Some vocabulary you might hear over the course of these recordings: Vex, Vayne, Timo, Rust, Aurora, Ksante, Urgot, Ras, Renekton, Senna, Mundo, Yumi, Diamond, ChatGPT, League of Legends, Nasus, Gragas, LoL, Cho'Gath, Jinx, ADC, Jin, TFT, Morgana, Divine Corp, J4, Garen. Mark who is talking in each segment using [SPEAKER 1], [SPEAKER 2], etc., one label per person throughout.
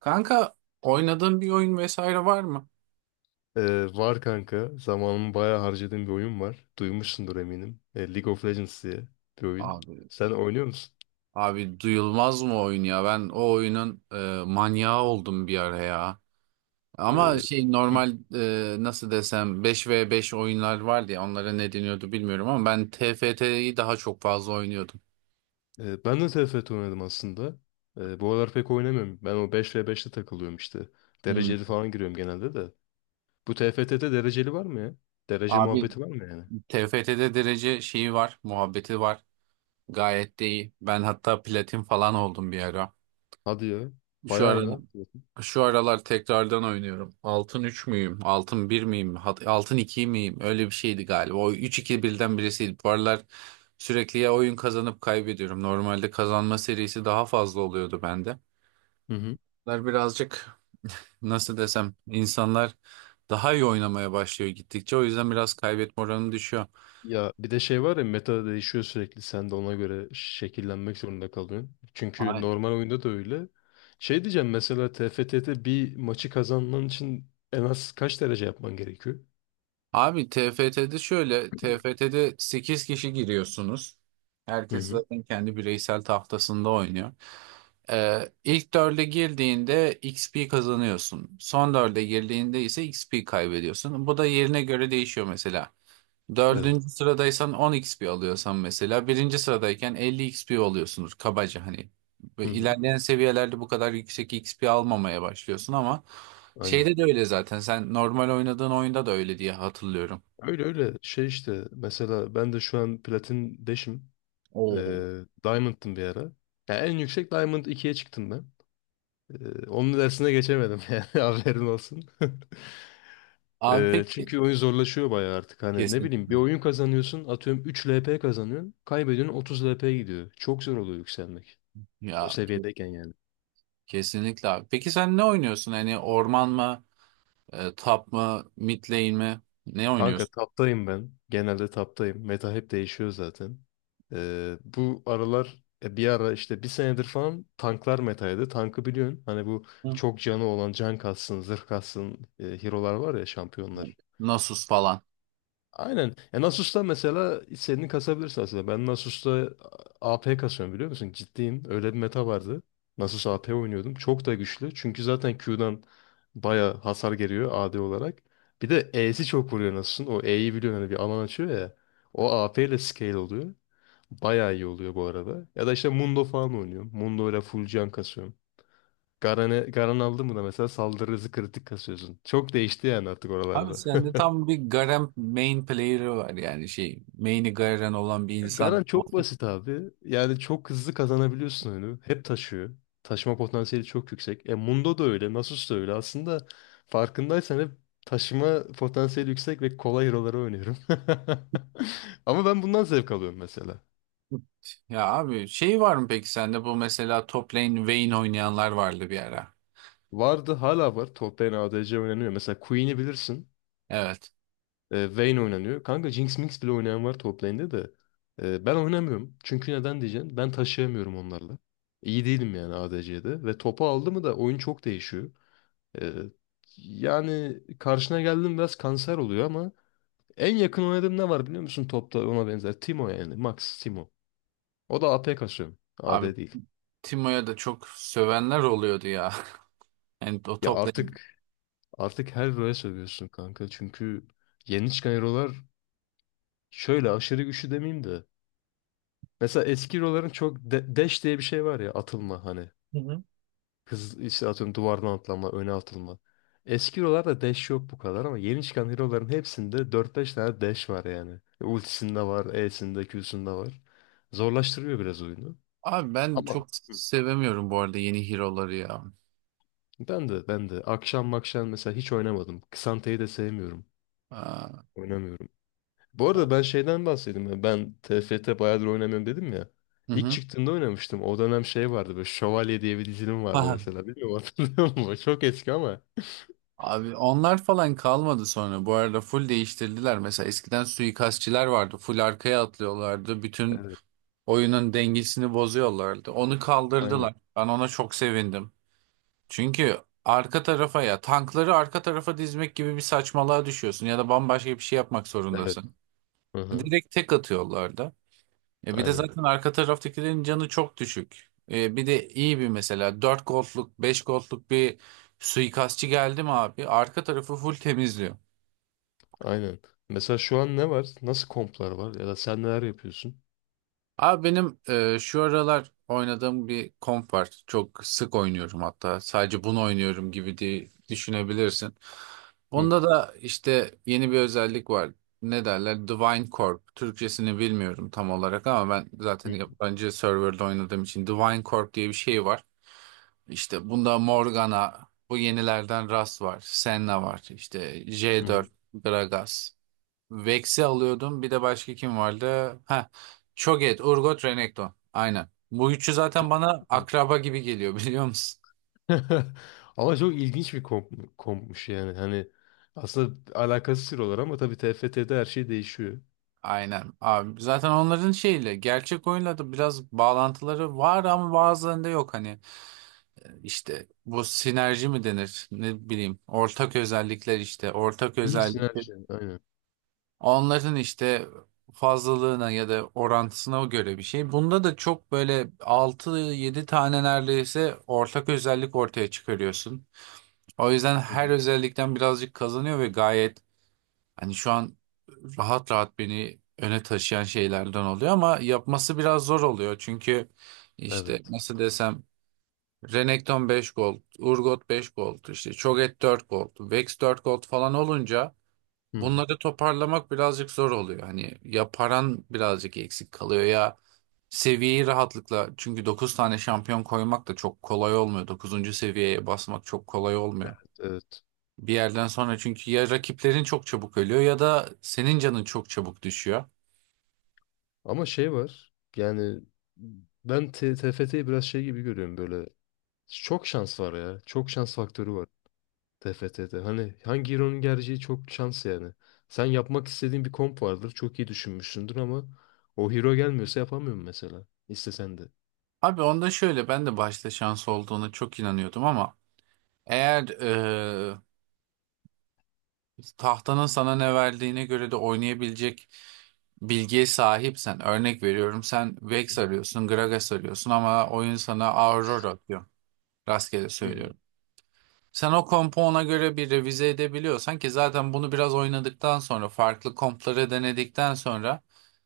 [SPEAKER 1] Kanka oynadığın bir oyun vesaire var mı?
[SPEAKER 2] Var kanka. Zamanımı bayağı harcadığım bir oyun var. Duymuşsundur eminim. League of Legends diye bir oyun.
[SPEAKER 1] Abi
[SPEAKER 2] Sen oynuyor musun?
[SPEAKER 1] abi duyulmaz mı oyun ya? Ben o oyunun manyağı oldum bir ara ya.
[SPEAKER 2] Ee,
[SPEAKER 1] Ama şey
[SPEAKER 2] Hı.
[SPEAKER 1] normal nasıl desem beş ve beş oyunlar vardı ya onlara ne deniyordu bilmiyorum ama ben T F T'yi daha çok fazla oynuyordum.
[SPEAKER 2] Ben de TFT oynadım aslında. Bu aralar pek oynamıyorum. Ben o beş ve beşte takılıyorum işte.
[SPEAKER 1] Hmm.
[SPEAKER 2] Dereceli falan giriyorum genelde de. Bu TFT'de dereceli var mı ya? Derece
[SPEAKER 1] Abi
[SPEAKER 2] muhabbeti var mı yani?
[SPEAKER 1] T F T'de derece şeyi var, muhabbeti var. Gayet de iyi. Ben hatta platin falan oldum bir ara.
[SPEAKER 2] Hadi ya.
[SPEAKER 1] Şu
[SPEAKER 2] Bayağı iyi
[SPEAKER 1] aralar,
[SPEAKER 2] lan.
[SPEAKER 1] şu aralar tekrardan oynuyorum. Altın 3 müyüm? Altın bir miyim? Altın 2 miyim? Öyle bir şeydi galiba. O üç iki birden birisiydi. Bu aralar sürekli ya oyun kazanıp kaybediyorum. Normalde kazanma serisi daha fazla oluyordu bende.
[SPEAKER 2] Hı hı.
[SPEAKER 1] Bunlar birazcık nasıl desem insanlar daha iyi oynamaya başlıyor gittikçe. O yüzden biraz kaybetme oranı düşüyor.
[SPEAKER 2] Ya bir de şey var ya, meta değişiyor sürekli, sen de ona göre şekillenmek zorunda kalıyorsun. Çünkü normal oyunda da öyle. Şey diyeceğim, mesela TFT'de bir maçı kazanman için en az kaç derece yapman gerekiyor?
[SPEAKER 1] Abi T F T'de şöyle, T F T'de 8 kişi giriyorsunuz.
[SPEAKER 2] Hı
[SPEAKER 1] Herkes
[SPEAKER 2] hı.
[SPEAKER 1] zaten kendi bireysel tahtasında oynuyor. İlk 4'e girdiğinde X P kazanıyorsun. Son 4'e girdiğinde ise X P kaybediyorsun. Bu da yerine göre değişiyor mesela.
[SPEAKER 2] Evet.
[SPEAKER 1] Dördüncü sıradaysan 10 XP alıyorsan mesela birinci sıradayken 50 XP alıyorsunuz kabaca hani.
[SPEAKER 2] Hı
[SPEAKER 1] Ve
[SPEAKER 2] hı.
[SPEAKER 1] ilerleyen seviyelerde bu kadar yüksek XP almamaya başlıyorsun ama
[SPEAKER 2] Aynen.
[SPEAKER 1] şeyde de öyle zaten sen normal oynadığın oyunda da öyle diye hatırlıyorum.
[SPEAKER 2] Öyle öyle şey işte, mesela ben de şu an platin 5'im.
[SPEAKER 1] Oo.
[SPEAKER 2] Diamond'tım bir ara. Ya en yüksek Diamond ikiye çıktım ben. Onun dersine geçemedim yani, haberin olsun.
[SPEAKER 1] Abi
[SPEAKER 2] Ee,
[SPEAKER 1] peki
[SPEAKER 2] çünkü oyun zorlaşıyor bayağı artık. Hani ne bileyim, bir
[SPEAKER 1] kesinlikle
[SPEAKER 2] oyun kazanıyorsun, atıyorum 3 LP kazanıyorsun. Kaybediyorsun, 30 LP gidiyor. Çok zor oluyor yükselmek.
[SPEAKER 1] ya
[SPEAKER 2] O seviyedeyken yani.
[SPEAKER 1] kesinlikle abi. Peki sen ne oynuyorsun hani orman mı, top mı, mid lane mi? Ne
[SPEAKER 2] Kanka
[SPEAKER 1] oynuyorsun?
[SPEAKER 2] taptayım ben. Genelde taptayım. Meta hep değişiyor zaten. Bu aralar bir ara işte bir senedir falan tanklar metaydı. Tankı biliyorsun. Hani bu
[SPEAKER 1] Hı.
[SPEAKER 2] çok canı olan, can kassın, zırh kassın, hero'lar var ya, şampiyonlar.
[SPEAKER 1] Nasus falan.
[SPEAKER 2] Aynen. Ya Nasus'ta mesela istediğini kasabilirsin aslında. Ben Nasus'ta AP kasıyorum, biliyor musun? Ciddiyim. Öyle bir meta vardı. Nasus AP oynuyordum. Çok da güçlü. Çünkü zaten Q'dan baya hasar geliyor AD olarak. Bir de E'si çok vuruyor Nasus'un. O E'yi biliyorsun, hani bir alan açıyor ya. O AP ile scale oluyor. Baya iyi oluyor bu arada. Ya da işte Mundo falan oynuyorum. Mundo ile full can kasıyorum. Garen aldın mı da mesela saldırı hızı kritik kasıyorsun. Çok değişti yani artık
[SPEAKER 1] Abi
[SPEAKER 2] oralarda.
[SPEAKER 1] sende tam bir Garen main player'ı var yani şey main'i Garen olan bir insan.
[SPEAKER 2] Garan çok basit abi. Yani çok hızlı kazanabiliyorsun oyunu. Hep taşıyor. Taşıma potansiyeli çok yüksek. E Mundo da öyle, Nasus da öyle. Aslında farkındaysan hep taşıma potansiyeli yüksek ve kolay hero'ları oynuyorum. Ama ben bundan zevk alıyorum mesela.
[SPEAKER 1] Ya abi şey var mı peki sende bu mesela top lane Vayne oynayanlar vardı bir ara.
[SPEAKER 2] Vardı, hala var. Top lane ADC oynanıyor. Mesela Queen'i bilirsin.
[SPEAKER 1] Evet.
[SPEAKER 2] Vayne oynanıyor. Kanka Jinx Minx bile oynayan var top lane'de de. Ben oynamıyorum. Çünkü neden diyeceksin? Ben taşıyamıyorum onlarla. İyi değilim yani ADC'de. Ve topu aldı mı da oyun çok değişiyor. Ee, yani karşına geldim biraz kanser oluyor ama en yakın oynadığım ne var biliyor musun topta ona benzer? Timo yani. Max Timo. O da AP kasıyor.
[SPEAKER 1] Abi
[SPEAKER 2] AD değil.
[SPEAKER 1] Timo'ya da çok sövenler oluyordu ya. Yani o
[SPEAKER 2] Ya
[SPEAKER 1] top lane.
[SPEAKER 2] artık her hero'ya sövüyorsun kanka. Çünkü yeni çıkan hero'lar şöyle aşırı güçlü demeyeyim de. Mesela eski hero'ların çok dash diye bir şey var ya, atılma hani.
[SPEAKER 1] Hı hı.
[SPEAKER 2] Hız işte, atıyorum duvardan atlama, öne atılma. Eski hero'larda dash yok bu kadar ama yeni çıkan hero'ların hepsinde dört beş tane dash var yani. Ultisinde var, E'sinde, Q'sunda var. Zorlaştırıyor biraz oyunu.
[SPEAKER 1] Abi ben
[SPEAKER 2] Ama.
[SPEAKER 1] çok
[SPEAKER 2] Hı.
[SPEAKER 1] sevemiyorum bu arada yeni hero'ları ya.
[SPEAKER 2] Ben de akşam makşam mesela hiç oynamadım. Ksante'yi de sevmiyorum.
[SPEAKER 1] Aa,
[SPEAKER 2] Oynamıyorum. Bu arada
[SPEAKER 1] ya.
[SPEAKER 2] ben şeyden bahsedeyim. Ya, ben t F T bayağıdır oynamıyorum dedim ya.
[SPEAKER 1] Hı
[SPEAKER 2] İlk
[SPEAKER 1] hı.
[SPEAKER 2] çıktığında oynamıştım. O dönem şey vardı, böyle Şövalye diye bir dizilim vardı
[SPEAKER 1] Aha.
[SPEAKER 2] mesela. Bilmiyorum, hatırlıyor musun? Çok eski ama.
[SPEAKER 1] Abi onlar falan kalmadı sonra. Bu arada full değiştirdiler. Mesela eskiden suikastçiler vardı. Full arkaya atlıyorlardı. Bütün
[SPEAKER 2] Evet.
[SPEAKER 1] oyunun dengesini bozuyorlardı. Onu
[SPEAKER 2] Aynen.
[SPEAKER 1] kaldırdılar. Ben ona çok sevindim. Çünkü arka tarafa ya tankları arka tarafa dizmek gibi bir saçmalığa düşüyorsun ya da bambaşka bir şey yapmak
[SPEAKER 2] Evet.
[SPEAKER 1] zorundasın.
[SPEAKER 2] Hı hı.
[SPEAKER 1] Direkt tek atıyorlardı. E bir de
[SPEAKER 2] Aynen.
[SPEAKER 1] zaten arka taraftakilerin canı çok düşük. E bir de iyi bir mesela 4 gold'luk 5 gold'luk bir suikastçı geldi mi abi arka tarafı full temizliyor.
[SPEAKER 2] Aynen. Mesela şu an ne var? Nasıl komplar var? Ya da sen neler yapıyorsun?
[SPEAKER 1] Abi benim şu aralar oynadığım bir komp var. Çok sık oynuyorum hatta. Sadece bunu oynuyorum gibi diye düşünebilirsin.
[SPEAKER 2] Hı.
[SPEAKER 1] Onda da işte yeni bir özellik var. Ne derler? Divine Corp. Türkçesini bilmiyorum tam olarak ama ben zaten
[SPEAKER 2] Hı.
[SPEAKER 1] yabancı serverda oynadığım için Divine Corp diye bir şey var. İşte bunda Morgana, bu yenilerden Ras var, Senna var, işte
[SPEAKER 2] Hı.
[SPEAKER 1] J4, Gragas. Vex'i alıyordum. Bir de başka kim vardı? Ha, Cho'Gath, Urgot, Renekton. Aynen. Bu üçü zaten
[SPEAKER 2] Çok.
[SPEAKER 1] bana akraba gibi geliyor biliyor musun?
[SPEAKER 2] Ama çok ilginç bir kompmuş yani. Hani aslında alakası sıfır ama tabii TFT'de her şey değişiyor.
[SPEAKER 1] Aynen abi. Zaten onların şeyle gerçek oyunla da biraz bağlantıları var ama bazılarında yok hani. İşte bu sinerji mi denir ne bileyim ortak özellikler işte ortak
[SPEAKER 2] Hı,
[SPEAKER 1] özellik,
[SPEAKER 2] sinerji. Aynen.
[SPEAKER 1] onların işte fazlalığına ya da orantısına göre bir şey. Bunda da çok böyle altı yedi tane neredeyse ortak özellik ortaya çıkarıyorsun. O yüzden
[SPEAKER 2] Hı
[SPEAKER 1] her
[SPEAKER 2] hı.
[SPEAKER 1] özellikten birazcık kazanıyor ve gayet hani şu an rahat rahat beni öne taşıyan şeylerden oluyor ama yapması biraz zor oluyor. Çünkü işte
[SPEAKER 2] Evet.
[SPEAKER 1] nasıl desem Renekton 5 gold, Urgot 5 gold, işte Cho'Gath 4 gold, Vex 4 gold falan olunca
[SPEAKER 2] Hı hı.
[SPEAKER 1] bunları toparlamak birazcık zor oluyor. Hani ya paran birazcık eksik kalıyor ya seviyeyi rahatlıkla çünkü 9 tane şampiyon koymak da çok kolay olmuyor. Dokuzuncu seviyeye basmak çok kolay olmuyor.
[SPEAKER 2] Evet.
[SPEAKER 1] Bir yerden sonra çünkü ya rakiplerin çok çabuk ölüyor ya da senin canın çok çabuk düşüyor.
[SPEAKER 2] Ama şey var. Yani ben TFT'yi biraz şey gibi görüyorum böyle. Çok şans var ya. Çok şans faktörü var. TFT'de. Hani hangi hero'nun geleceği çok şans yani. Sen yapmak istediğin bir komp vardır. Çok iyi düşünmüşsündür ama o hero gelmiyorsa yapamıyorum mesela. İstesen de.
[SPEAKER 1] Abi onda şöyle ben de başta şans olduğuna çok inanıyordum ama eğer tahtanın sana ne verdiğine göre de oynayabilecek bilgiye sahipsen, örnek veriyorum sen Vex arıyorsun, Gragas arıyorsun ama oyun sana Aurora atıyor. Rastgele
[SPEAKER 2] Hı.
[SPEAKER 1] söylüyorum. Sen o kompu ona göre bir revize edebiliyorsan ki zaten bunu biraz oynadıktan sonra farklı kompları denedikten sonra,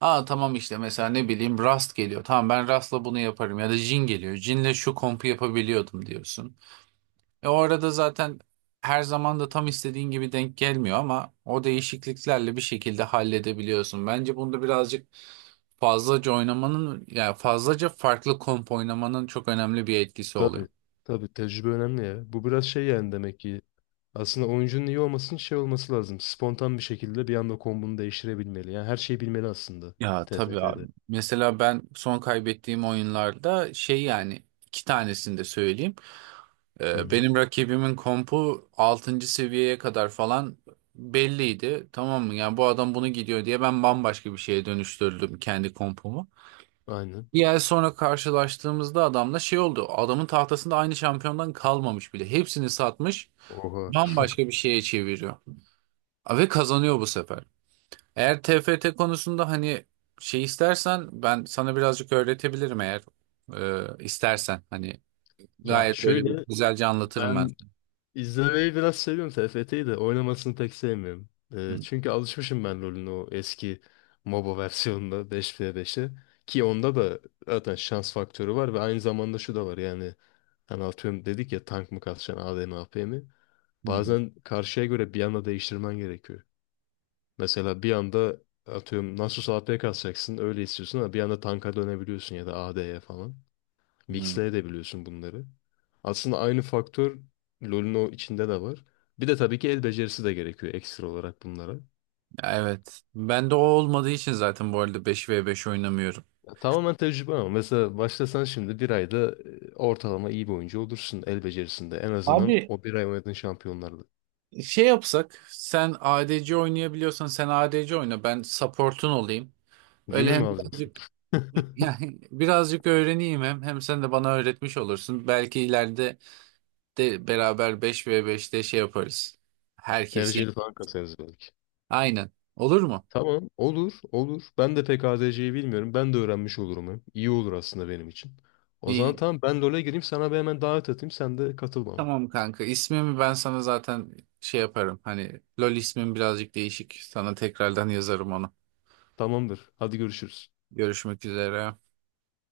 [SPEAKER 1] aa tamam işte mesela ne bileyim Rust geliyor. Tamam ben Rust'la bunu yaparım ya da Jin geliyor. Jin'le şu kompu yapabiliyordum diyorsun. E o arada zaten her zaman da tam istediğin gibi denk gelmiyor ama o değişikliklerle bir şekilde halledebiliyorsun. Bence bunda birazcık fazlaca oynamanın yani fazlaca farklı komp oynamanın çok önemli bir etkisi oluyor.
[SPEAKER 2] Tabii. Tabii, tecrübe önemli ya. Bu biraz şey yani, demek ki aslında oyuncunun iyi olmasının şey olması lazım. Spontan bir şekilde bir anda kombunu değiştirebilmeli. Yani her şeyi bilmeli aslında
[SPEAKER 1] Ya tabii abi.
[SPEAKER 2] TFT'de.
[SPEAKER 1] Mesela ben son kaybettiğim oyunlarda şey yani iki tanesini de söyleyeyim.
[SPEAKER 2] Hı hı.
[SPEAKER 1] Benim rakibimin kompu altıncı seviyeye kadar falan belliydi. Tamam mı? Yani bu adam bunu gidiyor diye ben bambaşka bir şeye dönüştürdüm kendi kompumu.
[SPEAKER 2] Aynen.
[SPEAKER 1] Bir ay sonra karşılaştığımızda adamla şey oldu. Adamın tahtasında aynı şampiyondan kalmamış bile. Hepsini satmış,
[SPEAKER 2] Oha.
[SPEAKER 1] bambaşka bir şeye çeviriyor. Ve kazanıyor bu sefer. Eğer T F T konusunda hani şey istersen ben sana birazcık öğretebilirim eğer istersen. Hani
[SPEAKER 2] Ya
[SPEAKER 1] gayet böyle bir
[SPEAKER 2] şöyle,
[SPEAKER 1] güzelce anlatırım ben.
[SPEAKER 2] ben İzlemeyi biraz seviyorum, TFT'yi de oynamasını pek sevmiyorum. Ee,
[SPEAKER 1] Hı,
[SPEAKER 2] çünkü alışmışım ben rolün o eski MOBA versiyonunda 5v5'e. Ki onda da zaten şans faktörü var ve aynı zamanda şu da var yani. Hani atıyorum dedik ya, tank mı kalkacaksın, AD mi, AP mi?
[SPEAKER 1] hı,
[SPEAKER 2] Bazen karşıya göre bir anda değiştirmen gerekiyor. Mesela bir anda atıyorum Nasus AP kalkacaksın öyle istiyorsun ama bir anda tanka dönebiliyorsun ya da AD'ye falan.
[SPEAKER 1] hı.
[SPEAKER 2] Mixleyebiliyorsun bunları. Aslında aynı faktör LoL'ün o içinde de var. Bir de tabii ki el becerisi de gerekiyor ekstra olarak bunlara.
[SPEAKER 1] Evet. Ben de o olmadığı için zaten bu arada beş ve beş oynamıyorum.
[SPEAKER 2] Ya tamamen tecrübe ama mesela başlasan şimdi bir ayda ortalama iyi bir oyuncu olursun el becerisinde. En azından
[SPEAKER 1] Abi
[SPEAKER 2] o bir ay oynadığın şampiyonlarla.
[SPEAKER 1] şey yapsak, sen ADC oynayabiliyorsan sen ADC oyna, ben support'un olayım. Öyle
[SPEAKER 2] Yumi mi
[SPEAKER 1] hem
[SPEAKER 2] alacaksın?
[SPEAKER 1] birazcık yani birazcık öğreneyim hem sen de bana öğretmiş olursun. Belki ileride de beraber beş ve beşte şey yaparız. Herkesi.
[SPEAKER 2] Dereceli falan kasarız belki.
[SPEAKER 1] Aynen. Olur mu?
[SPEAKER 2] Tamam, olur olur. Ben de pek ADC'yi bilmiyorum. Ben de öğrenmiş olurum hem. İyi olur aslında benim için. O zaman
[SPEAKER 1] İyi.
[SPEAKER 2] tamam, ben LoL'e gireyim, sana bir hemen davet atayım, sen de katıl bana.
[SPEAKER 1] Tamam kanka. İsmimi ben sana zaten şey yaparım. Hani LoL ismim birazcık değişik. Sana tekrardan yazarım onu.
[SPEAKER 2] Tamamdır. Hadi görüşürüz.
[SPEAKER 1] Görüşmek üzere.